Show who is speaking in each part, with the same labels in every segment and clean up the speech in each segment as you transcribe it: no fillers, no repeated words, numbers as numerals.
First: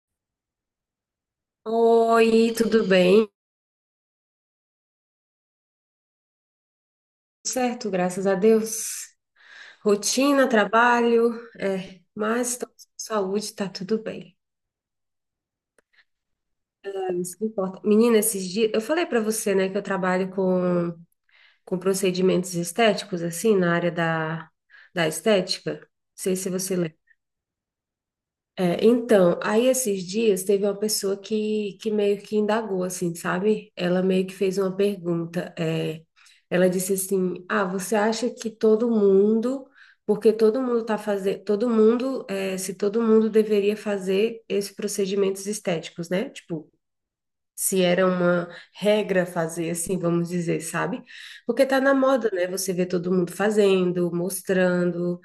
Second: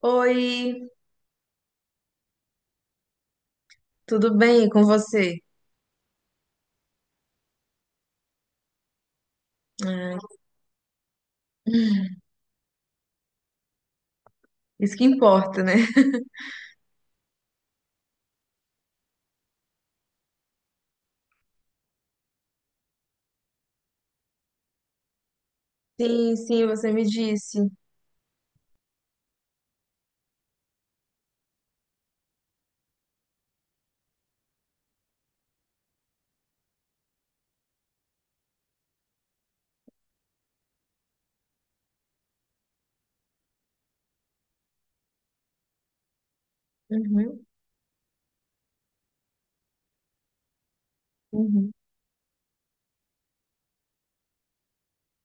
Speaker 1: Oi,
Speaker 2: Oi, tudo bem?
Speaker 1: tudo bem com você?
Speaker 2: Certo, graças a Deus.
Speaker 1: Ah,
Speaker 2: Rotina, trabalho, mas estamos com saúde, tá tudo bem.
Speaker 1: isso que importa, né?
Speaker 2: É isso que importa. Menina, esses dias, eu falei pra você, né, que eu trabalho com procedimentos estéticos, assim, na área da estética. Não sei
Speaker 1: Sim,
Speaker 2: se
Speaker 1: sim,
Speaker 2: você
Speaker 1: você
Speaker 2: lembra.
Speaker 1: me disse.
Speaker 2: É, então, aí esses dias teve uma pessoa que meio que indagou, assim, sabe? Ela meio que fez uma pergunta. Ela disse assim: Ah, você acha que todo mundo, porque todo mundo tá fazendo, todo mundo, se todo mundo deveria fazer esses procedimentos estéticos, né? Tipo,
Speaker 1: Uhum,
Speaker 2: se era uma regra fazer assim, vamos dizer, sabe? Porque
Speaker 1: uhum,
Speaker 2: tá na moda, né? Você vê todo mundo fazendo, mostrando.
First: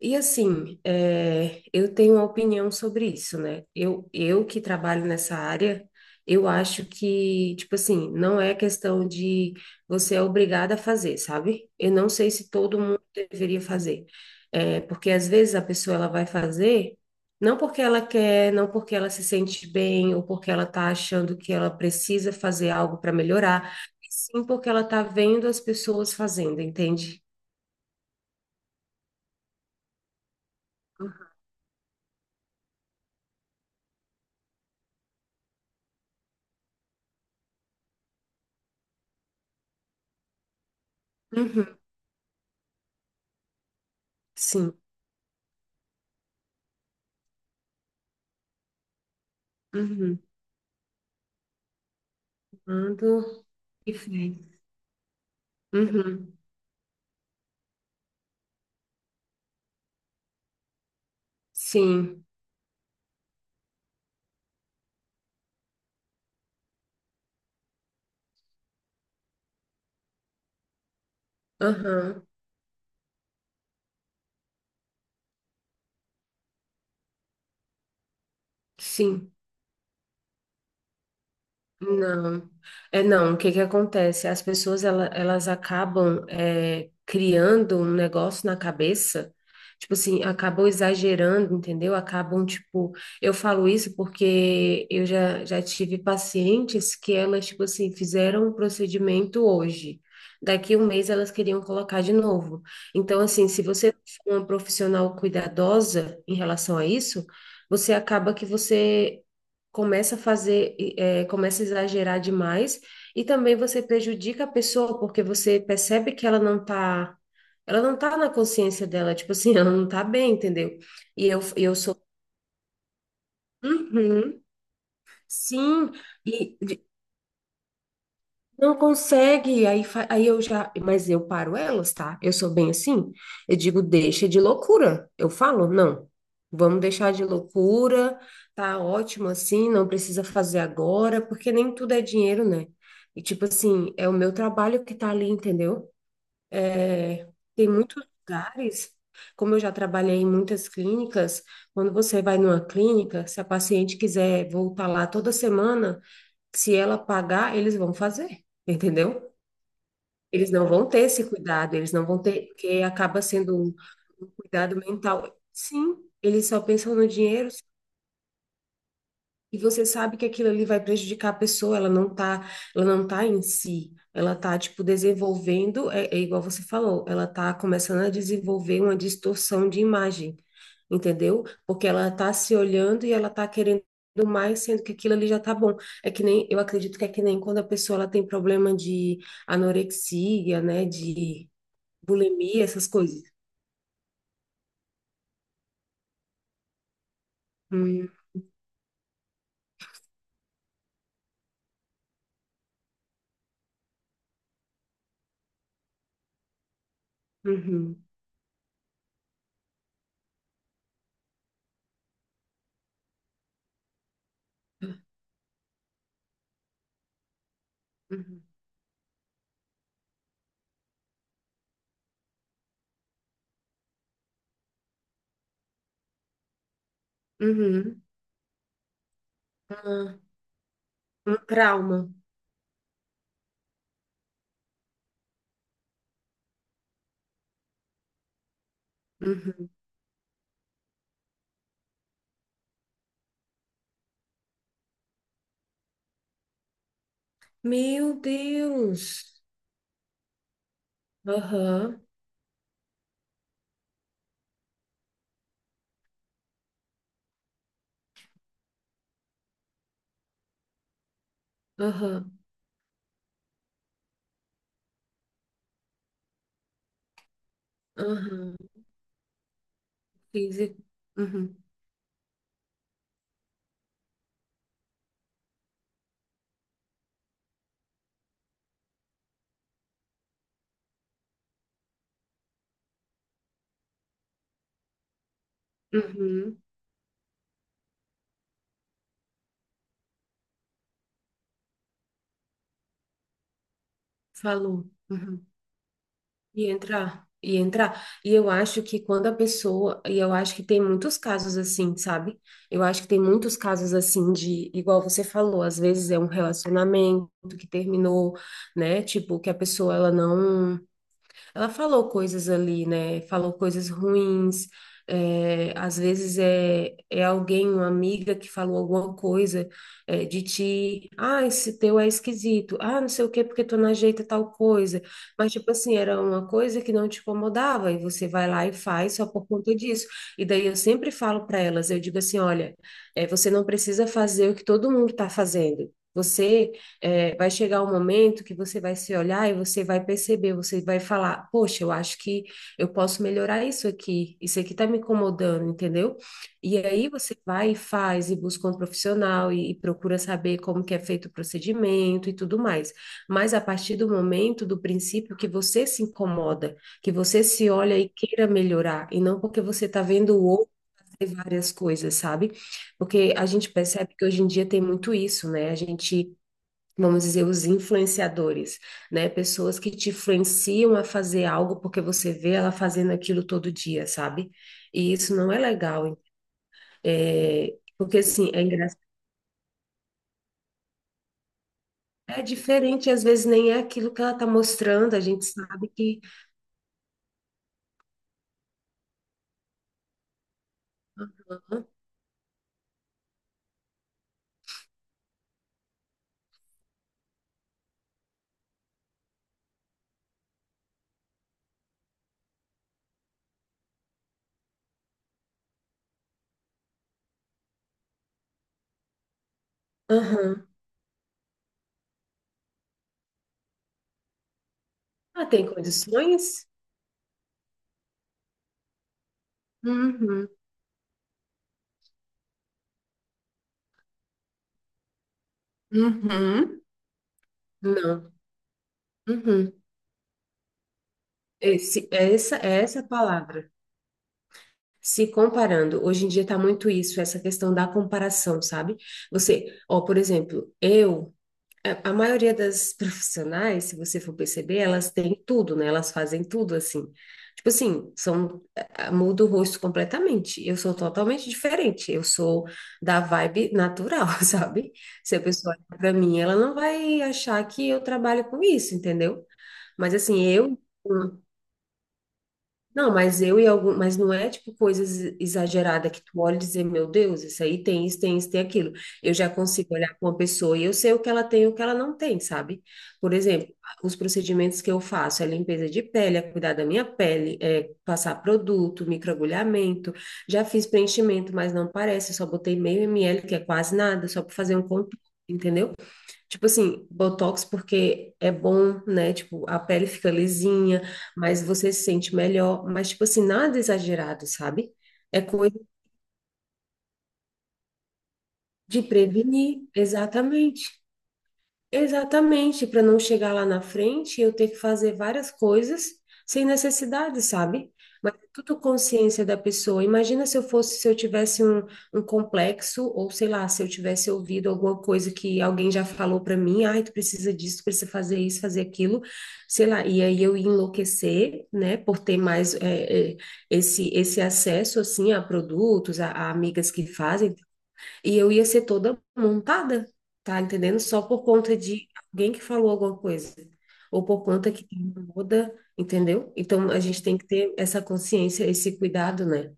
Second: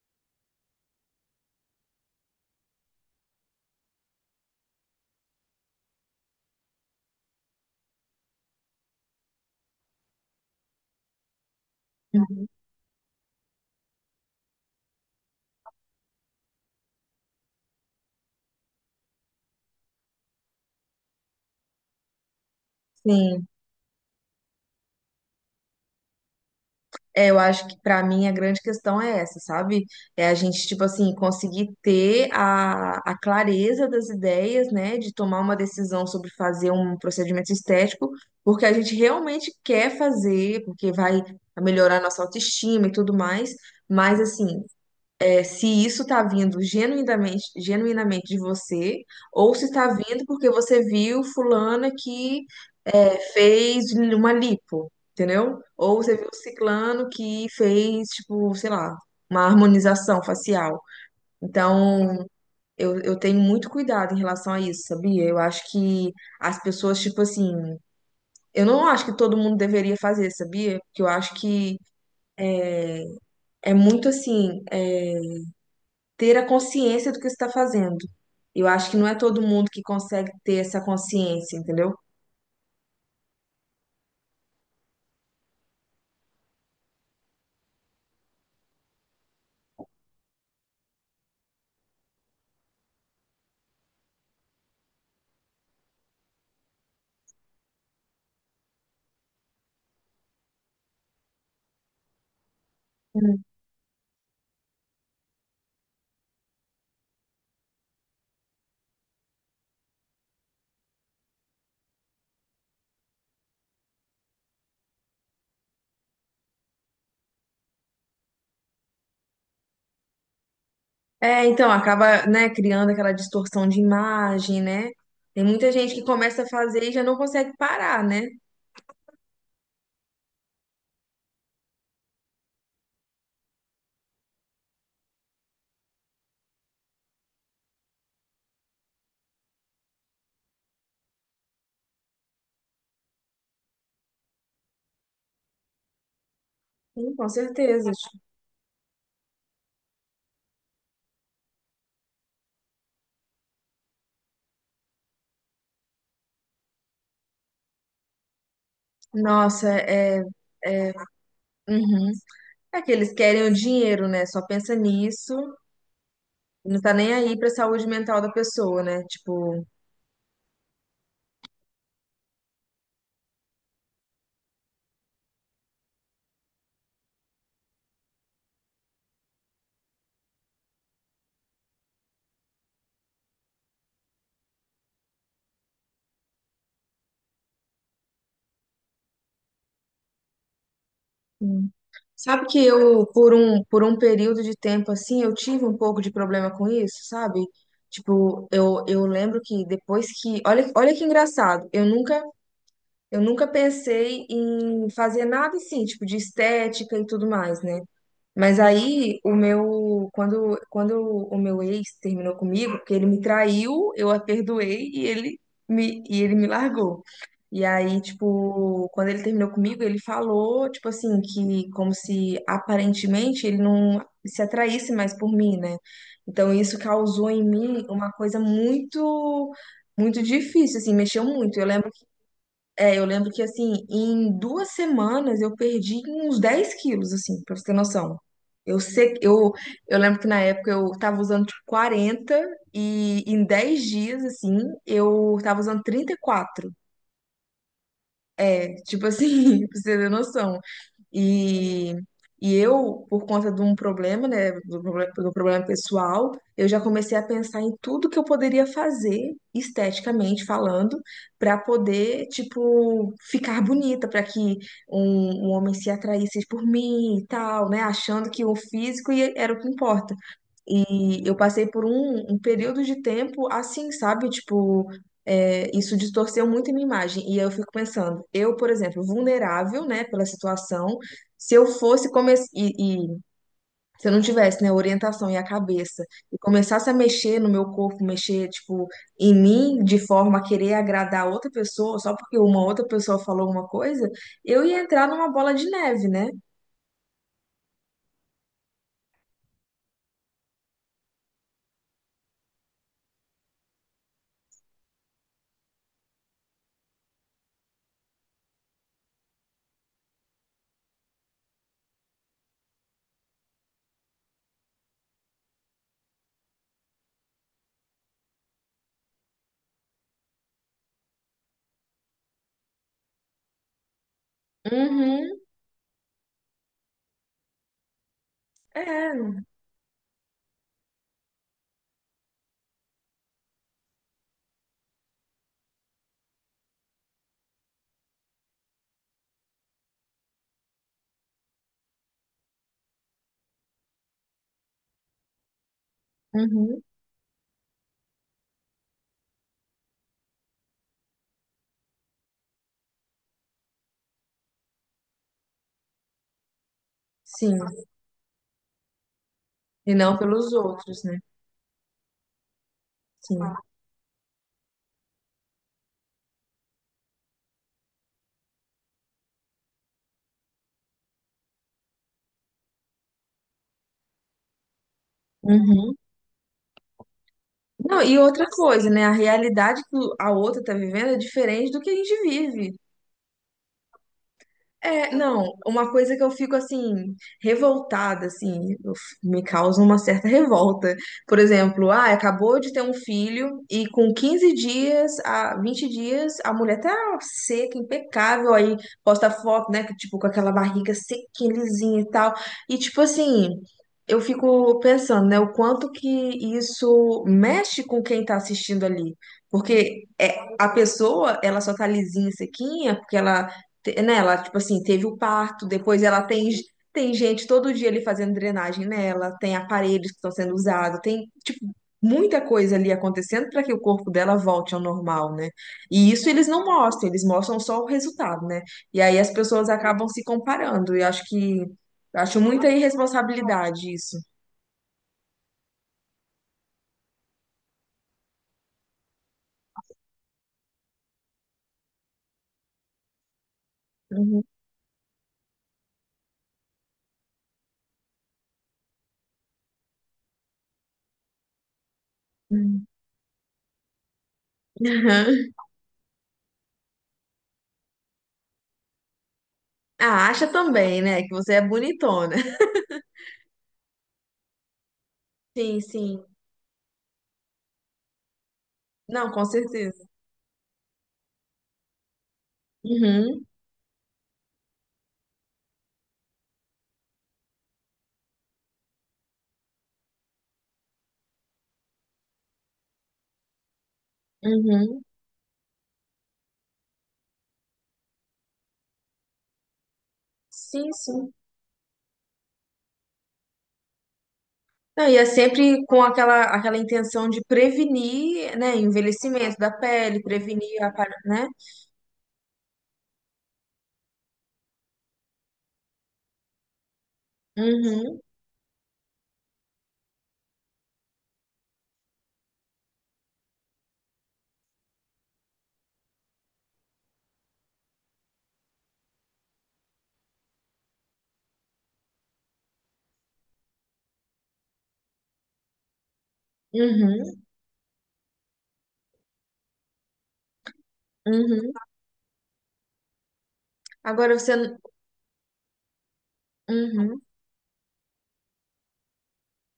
Speaker 2: E assim, eu tenho uma opinião sobre isso, né? Eu que trabalho nessa área, eu acho que, tipo assim, não é questão de você é obrigada a fazer, sabe? Eu não sei
Speaker 1: uhum.
Speaker 2: se todo mundo deveria fazer. É, porque às vezes a pessoa ela vai fazer. Não porque ela quer, não porque ela se sente bem ou porque ela está achando que ela precisa fazer algo para
Speaker 1: Sim.
Speaker 2: melhorar, e sim porque ela está vendo as pessoas fazendo, entende?
Speaker 1: É, eu acho que pra mim a grande questão é essa, sabe? É a gente, tipo assim, conseguir ter a, clareza das ideias, né? De tomar uma decisão sobre fazer um procedimento estético, porque a gente realmente quer fazer, porque vai
Speaker 2: Uhum,
Speaker 1: melhorar a nossa autoestima e tudo mais. Mas, assim,
Speaker 2: sim.
Speaker 1: é, se isso está vindo genuinamente, genuinamente de você, ou se está
Speaker 2: Uhum.
Speaker 1: vindo porque você viu fulana que é,
Speaker 2: Ando
Speaker 1: fez
Speaker 2: e
Speaker 1: uma
Speaker 2: fez.
Speaker 1: lipo, entendeu? Ou você viu
Speaker 2: Uhum,
Speaker 1: ciclano que fez, tipo, sei lá, uma harmonização facial.
Speaker 2: sim.
Speaker 1: Então, eu tenho muito cuidado em relação a isso, sabia? Eu acho que as pessoas, tipo assim, eu não acho que todo mundo deveria fazer, sabia? Porque eu acho que
Speaker 2: Aham,
Speaker 1: é muito assim. É, ter a consciência do que está fazendo. Eu acho que não é
Speaker 2: sim.
Speaker 1: todo mundo que consegue ter essa consciência, entendeu?
Speaker 2: Não, é não. O que que acontece? Elas acabam criando um negócio na cabeça, tipo assim, acabam exagerando, entendeu? Acabam tipo, eu falo isso porque eu já tive pacientes que elas tipo assim fizeram um procedimento hoje, daqui um mês elas queriam colocar de novo. Então
Speaker 1: Hum.
Speaker 2: assim, se você for uma profissional cuidadosa em relação a isso, você acaba que você começa a fazer, começa a exagerar demais, e também você prejudica a pessoa, porque você percebe que ela não tá na consciência dela, tipo assim, ela não tá bem, entendeu? E eu,
Speaker 1: É, então
Speaker 2: eu sou.
Speaker 1: acaba, né, criando aquela distorção de
Speaker 2: Uhum,
Speaker 1: imagem, né? Tem muita
Speaker 2: sim,
Speaker 1: gente que começa a
Speaker 2: e
Speaker 1: fazer e já não consegue parar, né?
Speaker 2: não consegue, aí, aí eu já, mas eu paro elas, tá? Eu sou bem assim. Eu digo, deixa de loucura. Eu falo, não, vamos deixar de loucura, tá ótimo assim, não precisa fazer agora, porque nem tudo é dinheiro, né? E tipo assim, é o meu trabalho que tá ali, entendeu?
Speaker 1: Sim, com
Speaker 2: É, Tem
Speaker 1: certeza.
Speaker 2: muitos lugares, como eu já trabalhei em muitas clínicas, quando você vai numa clínica, se a paciente quiser voltar lá toda semana, se ela pagar, eles vão fazer, entendeu?
Speaker 1: Nossa, é,
Speaker 2: Eles não vão
Speaker 1: é,
Speaker 2: ter esse cuidado, eles não
Speaker 1: uhum.
Speaker 2: vão ter,
Speaker 1: É
Speaker 2: porque
Speaker 1: que eles
Speaker 2: acaba
Speaker 1: querem o
Speaker 2: sendo um
Speaker 1: dinheiro, né? Só pensa
Speaker 2: cuidado
Speaker 1: nisso,
Speaker 2: mental. Sim, eles só
Speaker 1: não tá
Speaker 2: pensam no
Speaker 1: nem aí pra
Speaker 2: dinheiro.
Speaker 1: saúde mental da pessoa, né?
Speaker 2: E
Speaker 1: Tipo,
Speaker 2: você sabe que aquilo ali vai prejudicar a pessoa, ela não tá em si, ela tá, tipo, desenvolvendo, igual você falou, ela tá começando a desenvolver uma distorção de imagem, entendeu? Porque ela tá se olhando e ela tá querendo mais, sendo que aquilo ali já tá bom. É que nem, eu acredito que é que nem quando a pessoa, ela tem problema de anorexia, né, de
Speaker 1: sabe que
Speaker 2: bulimia, essas
Speaker 1: eu,
Speaker 2: coisas.
Speaker 1: por um período de tempo assim, eu tive um pouco de problema com isso, sabe?
Speaker 2: Hum,
Speaker 1: Tipo, eu lembro que depois que. Olha, olha que engraçado, eu nunca pensei em fazer nada assim, tipo, de estética e tudo mais, né?
Speaker 2: uhum,
Speaker 1: Mas aí o meu. Quando o meu ex terminou comigo, porque ele me traiu, eu a perdoei e ele me largou. E aí,
Speaker 2: uhum,
Speaker 1: tipo, quando ele terminou comigo, ele falou, tipo assim, que como se aparentemente ele não se atraísse mais por mim, né? Então isso causou em mim
Speaker 2: uhum.
Speaker 1: uma coisa muito,
Speaker 2: Ah,
Speaker 1: muito difícil, assim, mexeu
Speaker 2: um
Speaker 1: muito. Eu lembro,
Speaker 2: trauma.
Speaker 1: é, eu lembro que assim, em 2 semanas eu perdi uns 10 quilos, assim, pra você ter noção. Eu sei,
Speaker 2: Uhum.
Speaker 1: eu lembro que na época eu tava usando tipo 40 e em 10 dias, assim, eu tava usando 34
Speaker 2: Meu
Speaker 1: é, tipo
Speaker 2: Deus!
Speaker 1: assim, pra você ter noção. E,
Speaker 2: Aham,
Speaker 1: e eu, por conta de um problema, né, do do problema pessoal, eu já comecei a pensar em tudo que eu poderia fazer, esteticamente falando, para poder,
Speaker 2: aham,
Speaker 1: tipo, ficar bonita, para que um homem se atraísse por mim e tal, né, achando que o
Speaker 2: aham.
Speaker 1: físico era o que importa.
Speaker 2: Físico.
Speaker 1: E eu
Speaker 2: Uhum,
Speaker 1: passei por um período de tempo assim, sabe? Tipo, é, isso distorceu muito a minha imagem. E eu fico pensando, eu, por exemplo, vulnerável, né, pela situação, se eu fosse começar e se eu não tivesse, né, orientação e a cabeça e
Speaker 2: uhum.
Speaker 1: começasse a mexer no meu corpo, mexer, tipo, em mim de forma a querer agradar outra pessoa, só porque uma outra pessoa falou uma coisa, eu ia
Speaker 2: Falou.
Speaker 1: entrar numa
Speaker 2: Uhum.
Speaker 1: bola de neve, né?
Speaker 2: E entrar, e entrar. E eu acho que quando a pessoa. E eu acho que tem muitos casos assim, sabe? Eu acho que tem muitos casos assim de. Igual você falou, às vezes é um relacionamento que terminou, né? Tipo, que a pessoa ela não. Ela falou coisas ali, né? Falou coisas ruins. É, às vezes é alguém, uma amiga que falou alguma coisa de ti. Ah, esse teu é esquisito. Ah, não sei o quê, porque tu não ajeita tal coisa.
Speaker 1: Uhum,
Speaker 2: Mas, tipo assim, era uma coisa que não te incomodava e você vai lá e faz só
Speaker 1: é,
Speaker 2: por conta disso. E daí eu sempre falo para elas, eu digo assim, olha, você não precisa fazer o que todo mundo está fazendo. Você é, vai chegar um momento que você vai se olhar e você vai perceber, você vai falar, poxa, eu acho que eu posso melhorar isso aqui tá me incomodando, entendeu? E
Speaker 1: uhum,
Speaker 2: aí você vai e faz, e busca um profissional, e procura saber como que é feito o procedimento e tudo mais. Mas a partir do momento, do princípio que você se incomoda, que você
Speaker 1: sim.
Speaker 2: se olha e queira melhorar, e não porque você
Speaker 1: E
Speaker 2: tá
Speaker 1: não
Speaker 2: vendo o
Speaker 1: pelos
Speaker 2: outro
Speaker 1: outros, né?
Speaker 2: fazer várias coisas, sabe? Porque
Speaker 1: Sim.
Speaker 2: a gente percebe que hoje em dia tem muito isso, né? A gente vamos dizer, os influenciadores, né? Pessoas que te influenciam a fazer algo porque você vê ela fazendo aquilo todo dia, sabe? E isso não é
Speaker 1: Uhum.
Speaker 2: legal, hein? É,
Speaker 1: Não, e
Speaker 2: porque,
Speaker 1: outra
Speaker 2: assim, é
Speaker 1: coisa,
Speaker 2: engraçado.
Speaker 1: né? A realidade que a outra tá vivendo é diferente do que a gente
Speaker 2: É
Speaker 1: vive.
Speaker 2: diferente, às vezes nem é aquilo que ela tá
Speaker 1: É,
Speaker 2: mostrando, a gente
Speaker 1: não,
Speaker 2: sabe
Speaker 1: uma coisa
Speaker 2: que.
Speaker 1: que eu fico assim, revoltada, assim, eu me causa uma certa revolta. Por exemplo, ah, acabou de ter um filho e com 15 dias, a 20 dias, a mulher tá seca, impecável, aí posta foto, né, que, tipo, com aquela barriga sequinha, lisinha e tal. E tipo assim, eu fico pensando, né, o quanto que isso mexe com quem tá assistindo ali. Porque é,
Speaker 2: Aham.
Speaker 1: a pessoa, ela só tá lisinha, sequinha, porque ela né, ela, tipo assim, teve o
Speaker 2: Ah,
Speaker 1: parto,
Speaker 2: tem
Speaker 1: depois ela tem,
Speaker 2: condições?
Speaker 1: tem gente todo dia ali fazendo drenagem nela, tem aparelhos que estão
Speaker 2: Uhum.
Speaker 1: sendo usados, tem, tipo, muita coisa ali acontecendo para que o corpo dela volte ao normal, né? E isso eles não
Speaker 2: Uhum.
Speaker 1: mostram, eles mostram só o
Speaker 2: Não.
Speaker 1: resultado, né? E aí as pessoas
Speaker 2: Uhum.
Speaker 1: acabam se comparando, e acho que,
Speaker 2: Esse,
Speaker 1: acho muita
Speaker 2: essa é a palavra.
Speaker 1: irresponsabilidade isso.
Speaker 2: Se comparando. Hoje em dia tá muito isso, essa questão da comparação, sabe? Por exemplo, a maioria das profissionais, se você for
Speaker 1: Uhum.
Speaker 2: perceber, elas têm tudo, né? Elas fazem tudo assim. Tipo assim, muda o rosto completamente. Eu sou totalmente diferente. Eu sou da vibe natural, sabe? Se a pessoa olhar pra mim, ela não vai achar que eu trabalho com isso, entendeu? Mas
Speaker 1: Ah,
Speaker 2: assim,
Speaker 1: acha também, né, que você é bonitona.
Speaker 2: eu e algum, mas não é tipo coisas
Speaker 1: Sim,
Speaker 2: exageradas que
Speaker 1: sim.
Speaker 2: tu olha e dizer, meu Deus, isso aí tem isso, tem isso, tem aquilo.
Speaker 1: Não,
Speaker 2: Eu
Speaker 1: com
Speaker 2: já consigo
Speaker 1: certeza.
Speaker 2: olhar para uma pessoa e eu sei o que ela tem e o que ela não tem, sabe? Por
Speaker 1: Uhum,
Speaker 2: exemplo, os procedimentos que eu faço é limpeza de pele, é cuidar da minha pele, é passar produto, microagulhamento. Já fiz preenchimento, mas não parece, eu só botei meio ml, que é quase nada, só para fazer um
Speaker 1: uhum.
Speaker 2: contorno, entendeu? Tipo assim, Botox porque é bom, né? Tipo, a pele fica
Speaker 1: Sim,
Speaker 2: lisinha,
Speaker 1: sim.
Speaker 2: mas você se sente melhor. Mas, tipo assim, nada exagerado, sabe?
Speaker 1: Não, e é
Speaker 2: É coisa
Speaker 1: sempre com aquela, aquela intenção de prevenir, né,
Speaker 2: de
Speaker 1: envelhecimento da
Speaker 2: prevenir,
Speaker 1: pele, prevenir
Speaker 2: exatamente.
Speaker 1: né?
Speaker 2: Exatamente, para não chegar lá na frente, eu ter que fazer várias coisas sem necessidade, sabe?
Speaker 1: Uhum,
Speaker 2: Mas é tudo consciência da pessoa. Imagina se eu fosse, se eu tivesse um, um complexo, ou sei lá, se eu tivesse ouvido alguma coisa que alguém já falou para mim, ai, tu precisa disso, tu precisa fazer isso, fazer aquilo, sei lá, e aí eu ia enlouquecer, né, por ter mais esse acesso, assim, a produtos, a amigas que
Speaker 1: uhum,
Speaker 2: fazem, e eu ia ser toda montada, tá entendendo? Só por conta
Speaker 1: uhum.
Speaker 2: de alguém que falou alguma coisa. Ou
Speaker 1: Agora
Speaker 2: por
Speaker 1: você,
Speaker 2: conta que tem uma moda, entendeu? Então a
Speaker 1: uhum.
Speaker 2: gente tem que ter essa consciência, esse cuidado, né?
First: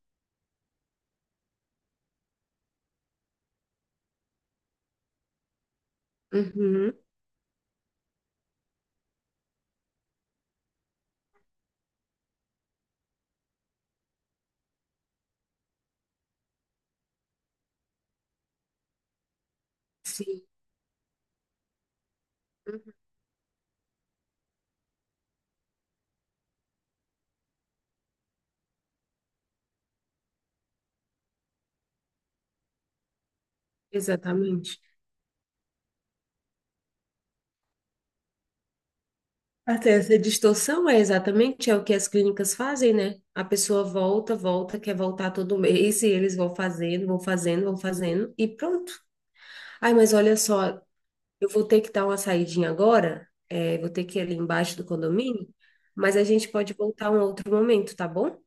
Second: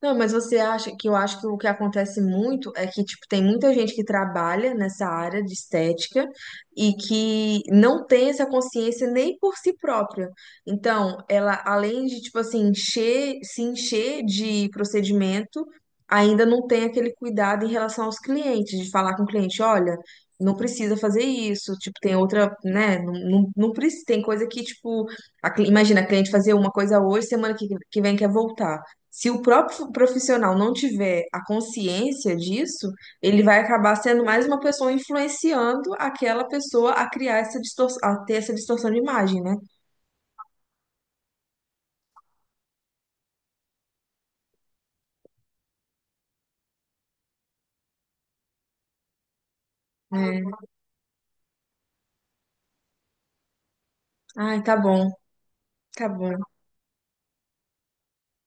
Speaker 1: Não, mas você acha que eu acho que o que acontece muito é que, tipo, tem muita gente que trabalha nessa área de estética
Speaker 2: Uhum,
Speaker 1: e que não tem essa consciência nem por si própria. Então, ela, além de, tipo assim, encher, se encher de procedimento, ainda não tem aquele cuidado em relação aos clientes, de falar com o cliente, olha,
Speaker 2: sim,
Speaker 1: não precisa fazer isso, tipo, tem outra,
Speaker 2: uhum,
Speaker 1: né, não, não, não precisa, tem coisa que, tipo, imagina a cliente fazer uma coisa hoje, semana que vem quer voltar. Se o próprio profissional não tiver a consciência disso, ele vai acabar sendo mais uma
Speaker 2: exatamente.
Speaker 1: pessoa influenciando aquela pessoa a criar essa distorção, a ter essa distorção de imagem, né?
Speaker 2: Até essa distorção é exatamente é o que as clínicas fazem, né? A pessoa volta, volta, quer voltar todo mês, e eles vão fazendo, vão fazendo, vão fazendo, e pronto. Ai, mas olha
Speaker 1: É.
Speaker 2: só, eu vou ter que dar uma saidinha agora, vou ter que ir ali
Speaker 1: Ai,
Speaker 2: embaixo
Speaker 1: tá
Speaker 2: do
Speaker 1: bom,
Speaker 2: condomínio,
Speaker 1: tá
Speaker 2: mas a
Speaker 1: bom.
Speaker 2: gente pode voltar um outro momento, tá bom?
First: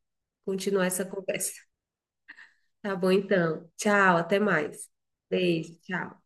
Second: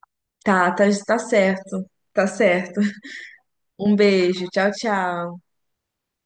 Speaker 1: Tá, tá,
Speaker 2: Continuar essa
Speaker 1: tá
Speaker 2: conversa.
Speaker 1: certo, tá certo.
Speaker 2: Tá bom, então.
Speaker 1: Um
Speaker 2: Tchau, até
Speaker 1: beijo, tchau,
Speaker 2: mais.
Speaker 1: tchau.
Speaker 2: Beijo, tchau.